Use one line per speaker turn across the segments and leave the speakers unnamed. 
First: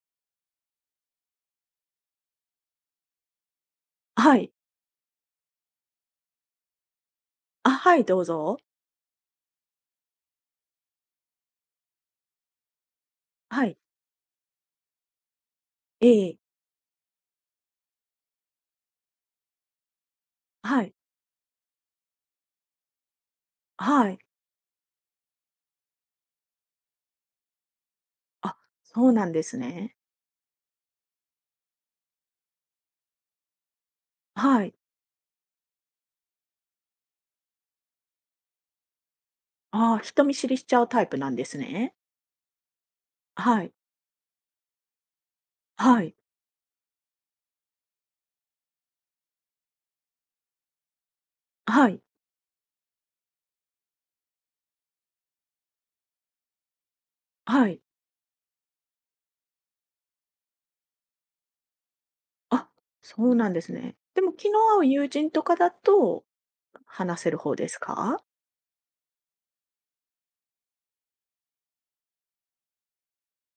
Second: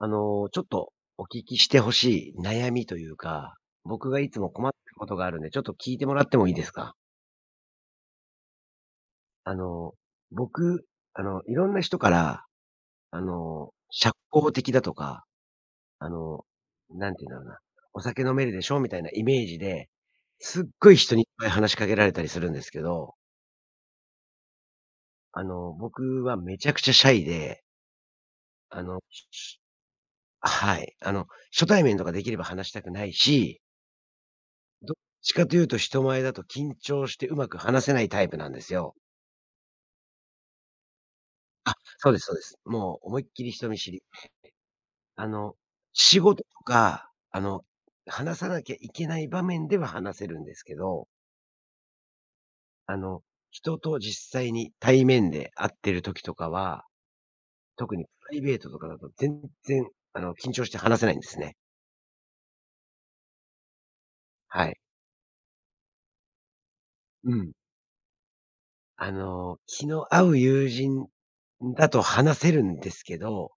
ちょっとお聞きしてほしい悩みというか、僕がい
は
つも
い。
困ってることがあるんで、ちょっと聞いてもらってもいいですか？
あ、はい、どうぞ。
あの、僕、いろんな人から、
はい。
社交的だとか、
え
あ
え。
の、なんていうんだろうな、お酒飲めるでしょみたいなイメージで、すっ
は
ご
い。
い人にいっぱい話しかけられたりするんですけど、
はい。
僕はめちゃくちゃシャイで、
あ、
あの
そうなんです
し
ね。
はい。初対面とかできれば話したくないし、
はい。
どっちかというと人前だと緊張してうまく話せないタイプなんですよ。
ああ、人見知りしちゃうタイプなんです
あ、
ね。
そうですそうです。もう思いっきり
は
人
い。
見知り。あの、
はい。
仕事とか、話さなきゃいけない場面では話せるんですけど、
はい。
あの、人と実際に対面で会ってる時とかは、
はい。
特にプライベートとかだと全然、緊張して話せないんですね。
あ、そうなんですね。でも、気の
は
合
い。
う友人とかだと、話せ
う
る
ん。
方ですか？
気の合う友人だと話せるんですけど、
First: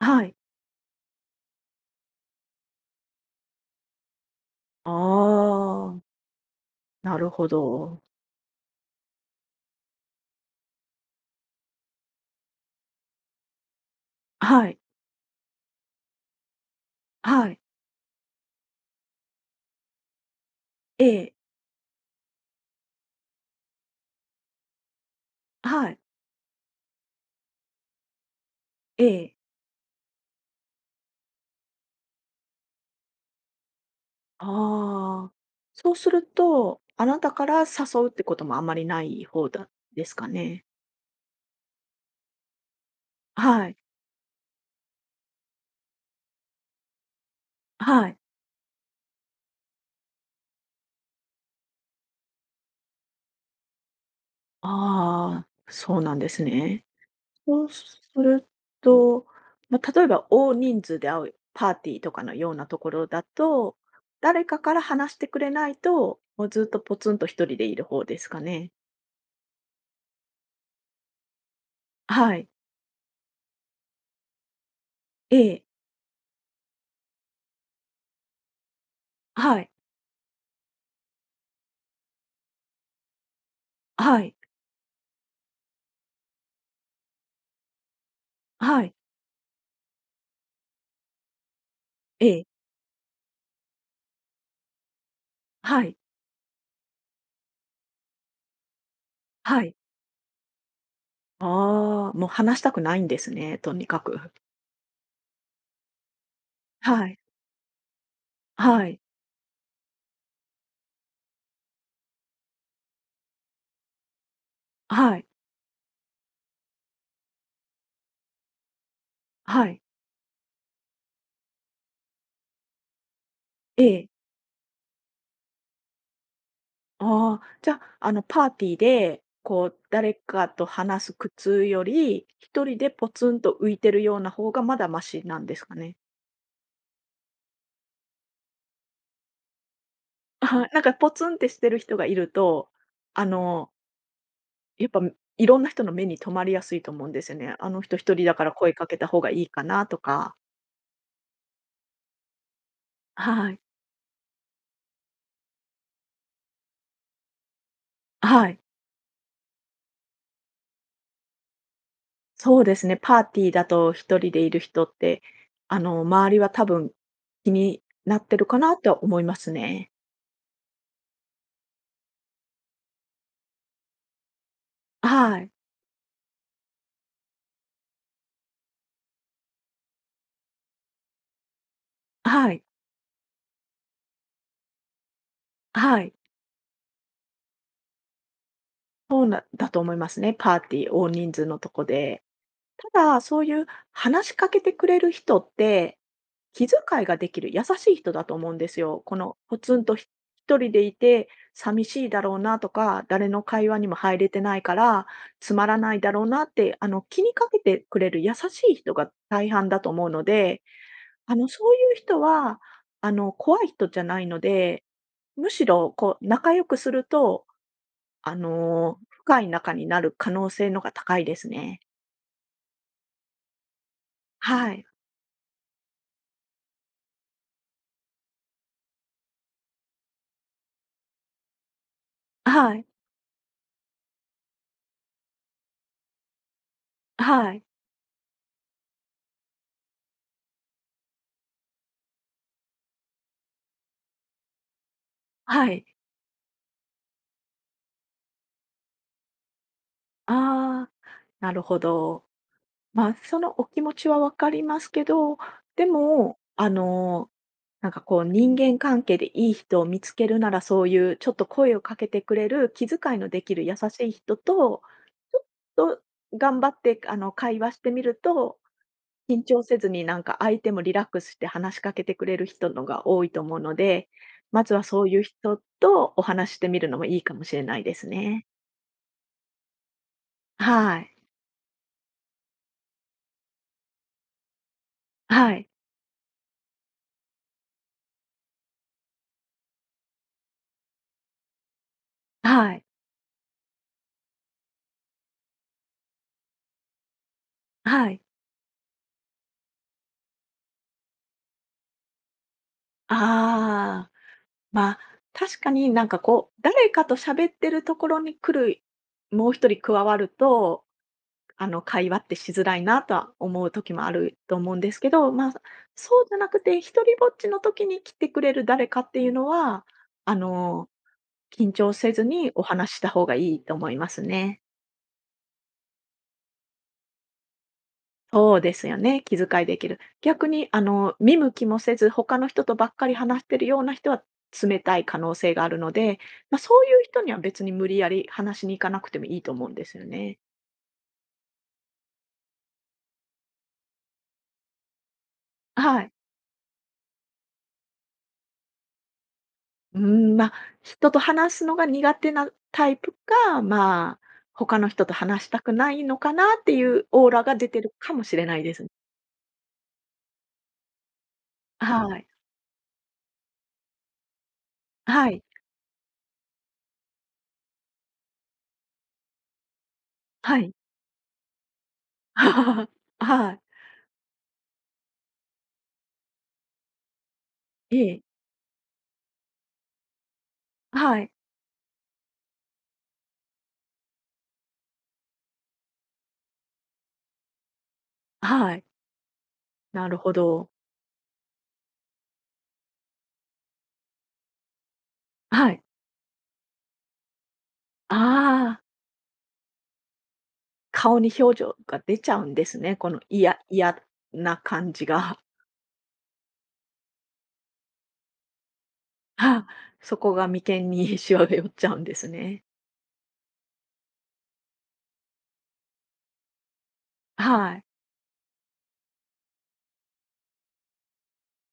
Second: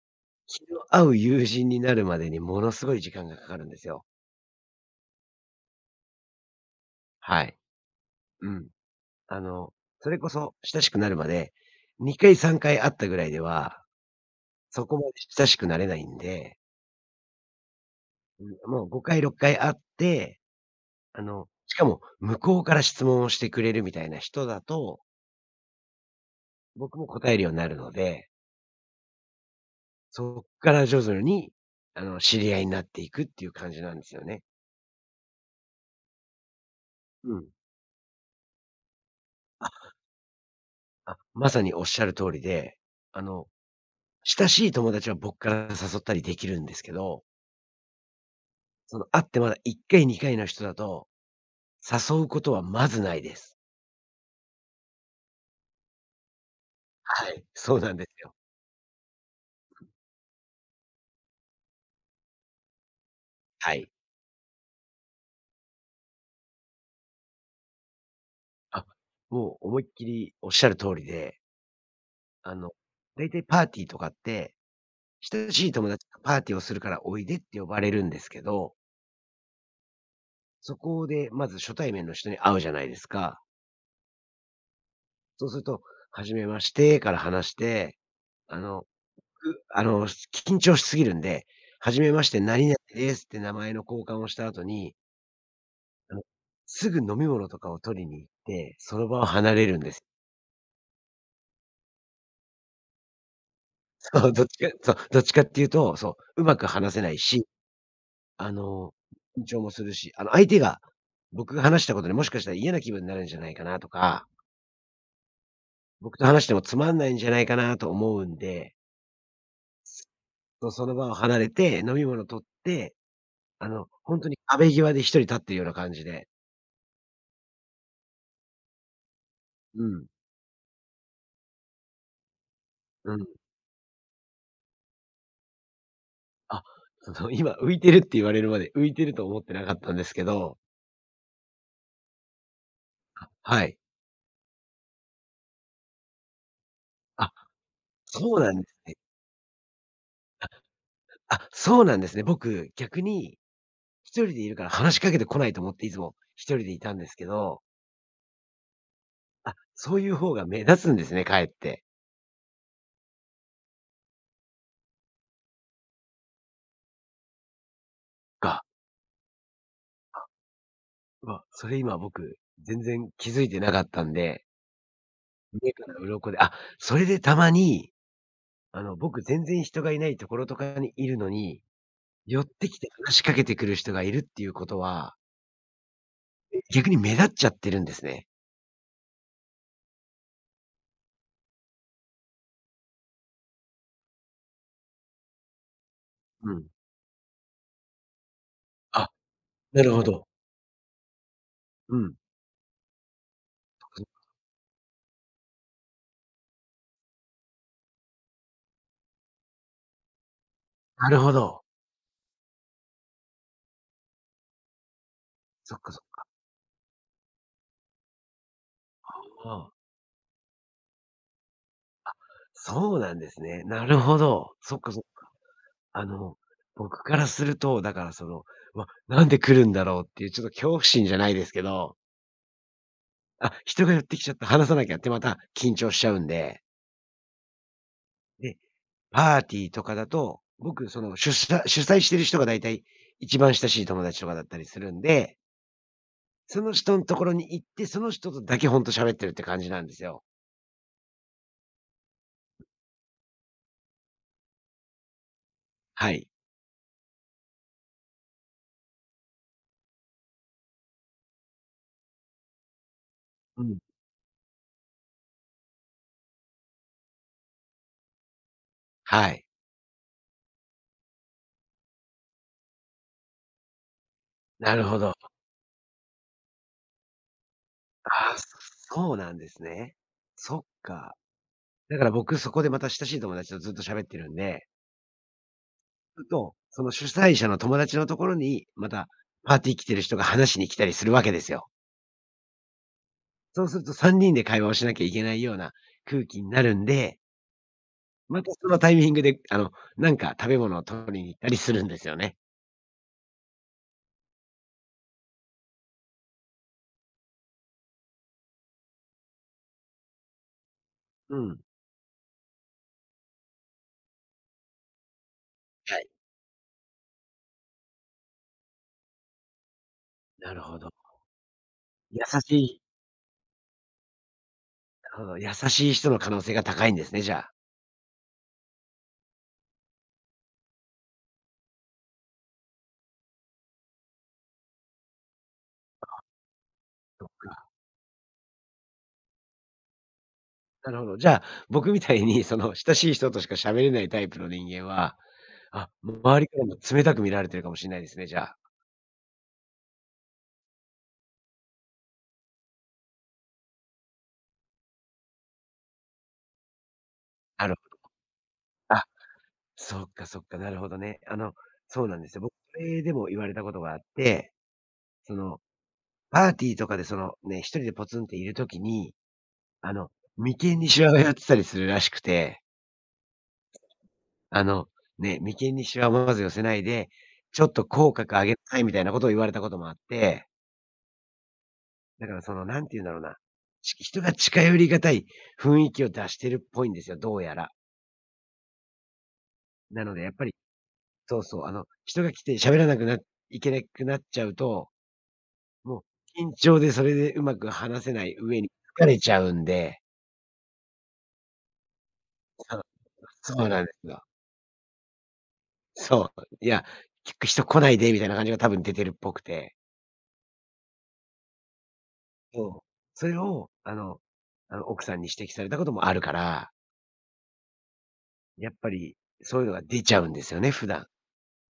はい。
気の合う友人になるまでにものすごい時間がかかるんですよ。
ああ、なる
は
ほ
い。
ど。
うん。あの、それこそ親しくなるまで、2回3回会ったぐらいでは、
はい。
そこまで親しくなれないんで、
はい。
うん、もう5回6回会って、
ええ。
しかも向こうから質問をしてくれるみたいな人だと、
はい。
僕も答えるようになるので、
ええ。
そこから徐々に、知り合いになっていくっていう感じなんですよね。
ああ、そうすると、あなた
う
か
ん。
ら誘うってこともあまりない方だ
あ、
ですかね。
あ、まさにおっしゃる通りで、あの
はい、
親しい友達は僕から誘ったりできるんですけど、
はい。
その会ってまだ1回2回の人だと、誘うことはまずないです。
ああ、そうなんですね。
はい、
そう
そうなん
す
ですよ。
ると、まあ、例えば大人数で会うパーティーとかのようなところだ
は
と、
い。
誰かから話してくれないと、もうずっとポツンと一人でいる方ですかね。
あ、もう思いっきりおっしゃる通りで、
はい、
あの、だいたいパーティーとかって、
え
親
え、
しい友達がパーティーをするからおいでって呼ばれるんですけど、
はい、
そこでまず初対面の人に会うじゃないですか。
はい、
そうすると、はじめましてから話して、あ
は
の、
い、
緊張しすぎるんで、初めま
え
して、
え、
何々ですって名前の交換をした後に、
はい、
あの、すぐ飲み物とかを取りに行って、その場を離
は
れ
い。
るんです。
ああ、もう話したくないんですね、とにかく。
そう、どっちかそう、どっちかっていうと、そう、うまく話せ
は
な
い、
いし、あ
は
の、
い、
緊張もするし、相手が僕が話したことで、もしかしたら嫌な気分になるんじゃないかなとか、
はい、
僕と話してもつまんないんじゃないかなと思うんで、
はい、
そう、その場を離れて、飲み物取って、
ええ。
本当に壁際で一人立ってるような感じで、
ああ、じゃあ、パーティーで、こう、
うん、
誰かと話す苦痛より、一人でポ
うん。
ツンと浮いてるような方がまだマシなんですかね？
あ、その今浮いてるって言われるまで、浮いてると思ってなかったんですけど、
はい、なんかポツンってしてる人がいると、あ
は
の、
い。
やっぱ、いろんな人の目に留まりやすいと思うんです
あ、
よね。あの人一人だ
そう
から
なんで
声
す
か
ね。
けた方がいいかなとか。
あ、そうなんですね。僕、逆に
はい、
一人でいるから話しかけてこないと思っていつも一人でいたんですけど、
はい。
あ、そういう方が目立つんですね、かえって。
そうですね、パーティーだと一人でいる人って、周りは多分気になってるか
が、
なとは思いますね。
まあ、うわ、それ今僕、全然気づいてなかったんで、
はい。
目から鱗で、あ、それでたまに、僕全然人がいないところとかにいるのに、寄っ
はい。
てきて話しかけてくる人がいるっていうことは
はい。
逆に目立っちゃってるんですね。
そうなだと思いますね、パーティー、大人数のとこで。ただ、そういう話しかけてくれる人って
う
気
ん。
遣いができる優しい人だと思うんですよ。
あ、
このポツ
な
ン
る
と
ほど。
一人でいて寂
う
しい
ん。
だろうなとか、誰の会話にも入れてないから、つまらないだろうなって、気にかけてくれる優しい人が大半だと思うので、
なるほど。
そういう人は、怖い人じゃないので、むし
そっ
ろ、
かそっ
こ
か。
う、仲良くすると、深い
あ
仲
あ、
になる可能性のが高いですね。
そうなんですね。なるほど。
は
そっ
い。
かそっか。あの、僕からすると、だからその、わ、なんで来るんだろうっていうちょっと恐怖心じゃないですけど、
はい。
あ、人が寄ってきちゃった、話さなきゃってまた緊張しちゃうんで、
はい。
で、パーティーとかだと、僕その主催してる人が大体一番親しい友達とかだったりするんで、
はい。
その人のところに行って、その人とだけほんと喋ってるって感じなんですよ。
ああ、なるほど。まあ、そのお気持ちはわかりますけど、で
はい。
も、なんかこう人間関係でいい人を見つけるなら、そういうちょっと声をかけてくれる気遣いのでき
う
る優
ん。
しい人と、ちょっと頑張って会話してみると、
は
緊
い。
張せずになんか相手もリラックスして話しかけてくれる人のが多いと思うので、まず
な
は
るほ
そう
ど。
いう
あ
人とお話ししてみるのもいいかもしれないです
あ、
ね。
そうなんですね。そっ
はい。
か。だから僕そこでまた親しい友達とずっと喋ってるんで、
はい。
ふと、その主催者の友達のところに、またパーティー来てる人が話しに来たりするわけですよ。
はい。
そうすると3人で会話をしなきゃいけないような空気になるんで、
はい。
またそのタイミングで、なんか食べ物を取りに行ったりするんですよね。
ああ。まあ、確かになんかこう、誰かと喋ってるところに来る、もう一人加わると、
うん。
会話ってしづらいなとは思う時もあると思うんですけど、まあ、
はい。
そうじゃなくて、一人ぼっちの時に来てくれる誰かっていうのは、あ
なるほ
の、
ど。
緊張せ
優
ずに
し
お
い
話しした方がいいと思いますね。
優しい人の可能性が高いんですね、じゃあ。
そうですよね、気遣いできる。逆に見向きもせず、他の人とばっかり話してるような人は冷たい可能性があるので、まあ、そういう人
そっ
には別
か。
に無理やり話しに行かなくてもいいと思うんですよね。
なるほど。じゃあ、僕みたいにその親しい人としか喋れないタイプの人間は、あ、
はい。
周りからも冷たく見られてるかもしれないですね、じゃあ。
うーん、まあ、人と話すのが苦手なタイプか、まあ、他の人と話したくないのかなっていうオーラが
な
出
る
て
ほ
るか
ど。
もしれないですね。
あ、そっかそっか、なるほどね。そう
は
なん
い。
ですよ。僕、それでも言われたことがあって、
は
そ
い。
の、パーティーとかでそのね、一人でポツンっているときに、あの、
はい。
眉間にシワが寄ってたりするらしくて、
はい。
あの、ね、眉間にシワをまず寄せないで、ちょっと口
え。
角上げなさいみたいなことを言われたこともあって、
はい。
だからその、なんて言うんだろうな、人が近寄りがたい雰囲気を出してるっぽいんですよ、どうやら。
はい。
な
な
の
る
でや
ほ
っぱり、
ど。
そうそう、人が来て喋らなくないけなくなっちゃうと、
はい。
もう緊張でそれでうまく話せない上に
ああ。
疲れちゃうんで、
顔に表情が出ちゃうんで
そ
す
う、
ね。この嫌
そうなんで
嫌
すよ。
な感じが。
そう、いや、結局人来ないでみたいな感じが多分出てるっぽく て。
そこが眉間に しわが寄っちゃうんですね。
そう。それを、奥さんに指摘されたこともあるから、
はい。
やっぱりそういうのが出ちゃうんですよね、普段。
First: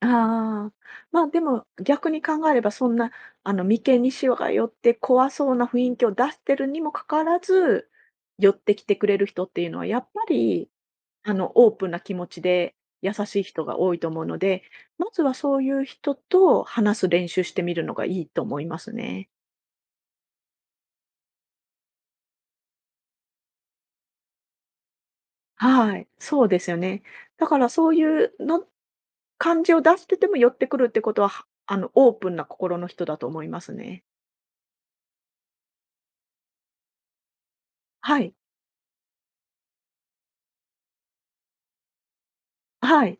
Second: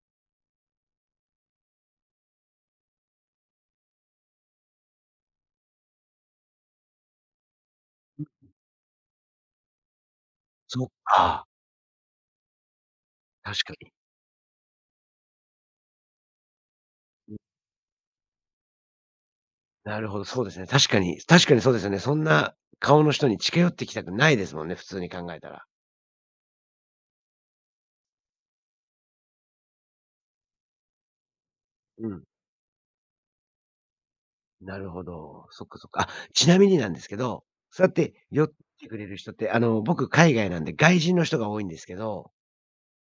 ああ。ま、でも、逆に考えればそんな、眉間にしわが寄って怖そうな雰囲気を出してるにもかかわらず、寄ってきてくれる人っていうのはやっぱり、
そっか、
オープンな気持ちで優しい
確
人
か
が
に。
多いと思うので、まずはそういう人と話す練習してみるのがいいと思いますね。
なるほど、そうですね。確かに確かにそうですよね。そんな顔の人に近寄ってきたくないですもんね、普通に考えたら。
はい、そうですよね。だからそういうの感じを出してても寄ってくるってことは、
う
オー
ん、
プンな心の人だと思いますね。
なるほど。そっかそっか。あ、ちなみになんですけど、そうやって
はい。
寄ってくれる人って、僕海外なんで外人の人が多いんですけど、
はい。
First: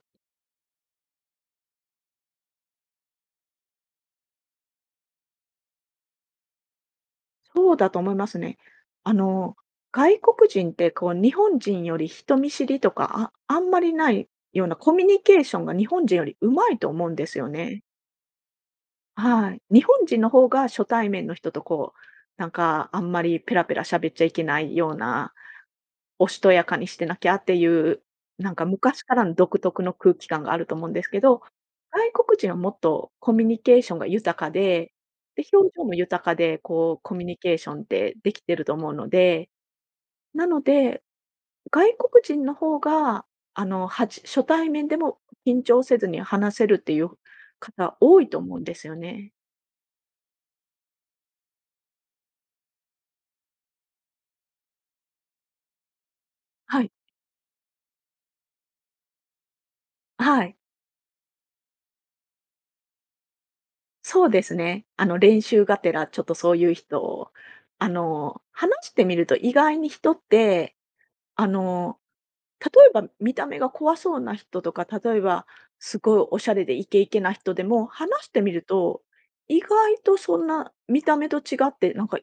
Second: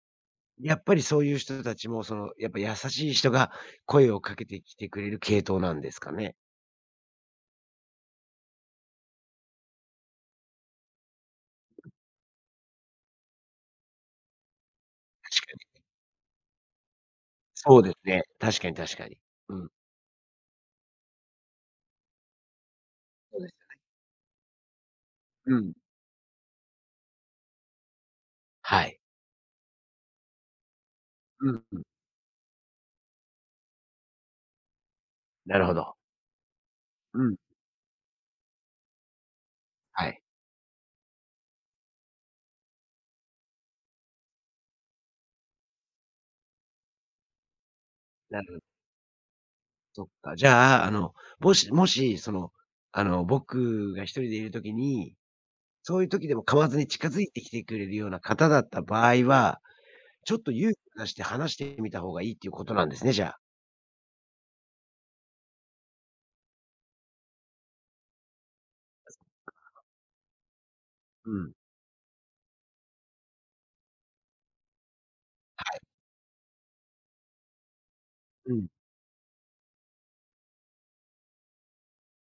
やっぱりそういう人たちも、その、やっぱ優しい人が声をかけてきてくれる系統なんですかね？
そうだと思いますね。あの、外国人ってこう、日本人より人見知りとか、あんまりないようなコミュニケー
確
シ
か
ョンが
に。
日本人より上手いと思うんですよね。
そうですね。確かに確かに。
は
う
い。
ん。
日本人の方が初対面の人とこう、なんかあんま
そ
り
うで
ペラ
す。
ペラ喋っちゃいけないような
うん。
おしとやかにしてなきゃっていう、なんか
はい。
昔からの独特の空気感があると思うんですけど、
うんうん。
外国人はもっとコミュニケーションが豊かで、で、
なる
表
ほ
情も
ど。
豊かで、こうコミ
う
ュ
ん。
ニケーションってできてると思うので、
はい。
なので、外国人の方が、初対面でも緊張せずに話せるっていう方多いと
なる
思
ほ
うん
ど。
ですよね。
そっか、じゃあ、もしもし、その、僕が一人でいるときに、そういうときでも噛まず
は
に
い。
近づいてきてくれるような方だった場合は、ちょっ
は
と
い。
勇気を出して話してみた方がいいっていうことなんですね、じゃあ。
そうですね。練習がてら、ちょっとそういう人を、話してみると意外に人って、
う
あ
ん。
の、例えば見た目が怖そうな人とか、例えば
はい。
すごいおしゃれでイケイケな人でも、話してみ
う
る
ん。
と、意外とそんな見た目と違って、なんか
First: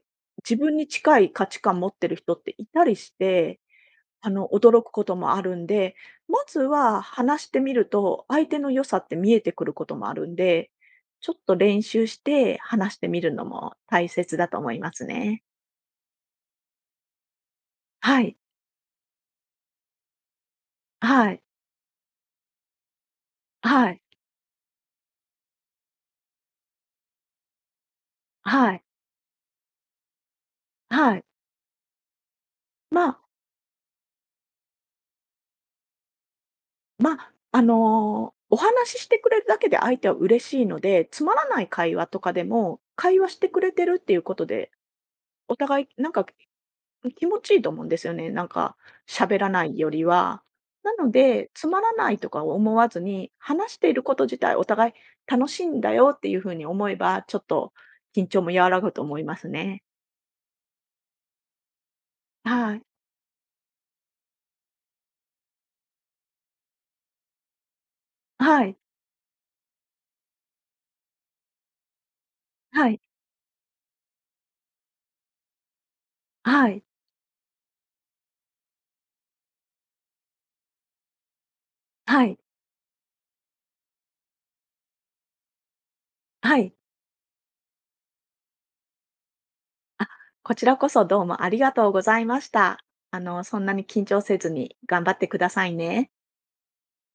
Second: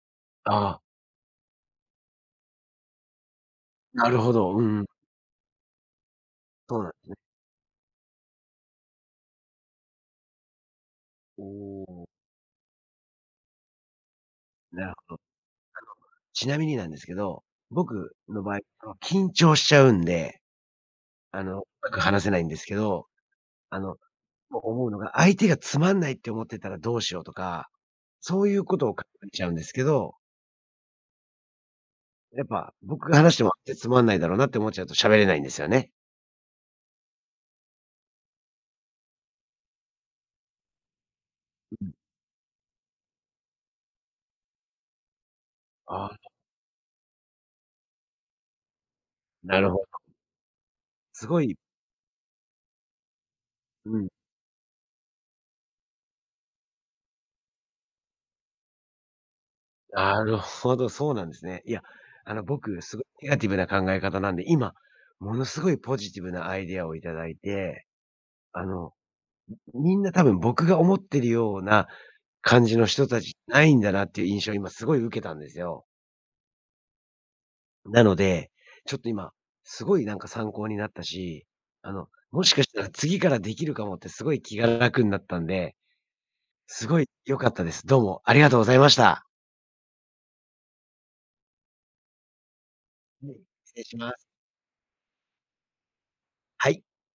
自分
ああ、
に近い価値観持ってる人っていたりして、
なるほど。う
驚く
ん、
こともあるんで、まず
そうなんで
は
すね。
話してみると、相手の良さって見えてくることもあるんで、ちょっ
お
と練習
ー、
して話してみるのも大切だと思い
な
ま
る
す
ほど。
ね。
ちなみになんですけど、僕
はい。
の場合、緊張しちゃうんで、
はい。
うまく話せないんですけど、あ
は
の
い。
思うのが、相手がつまんないって思ってたらどうしようとか、そういう
は
こ
い。
とを考えちゃうんですけど、
はい。
やっぱ
ま
僕が
あ、
話しても相手つまんないだろうなって思っちゃうと喋れないんですよね。
まあ、お話ししてくれるだけで相手は嬉しいので、つまらない
う
会
ん。
話とかでも、会話してくれてるっていうことで、お互い
あ
なん
あ、
か気持ちいいと思うんですよね。なんか、喋ら
な
な
る
い
ほ
よ
ど。
りは。なの
すご
で、
い、
つまらないとか思わずに、話してい
う
る
ん。
こと自体お互い楽しいんだよっていうふうに思えば、ちょっと緊張も和らぐと思いますね。
なるほど、そうなんですね。いや、
は
僕、
い。
すごいネガティブな考え方なんで、今、ものすごいポジティブなアイデアをいただいて、あ
はい。
の、みんな多分僕が思ってるような感じの
はい。
人たちないんだなっていう印象を今すごい受けたんですよ。
はい。
なので、ちょっと今、すごいなんか参考になったし、
はい。
もしかしたら次からできるかもってすごい気が楽になったんで、
はい。
すごい良かったです。どうもありがとうございました。
あ、こちらこそどうもありがとうございました。
はい、
そんな
失
に
礼し
緊
ま
張
す。
せずに頑張ってくださいね。
はい。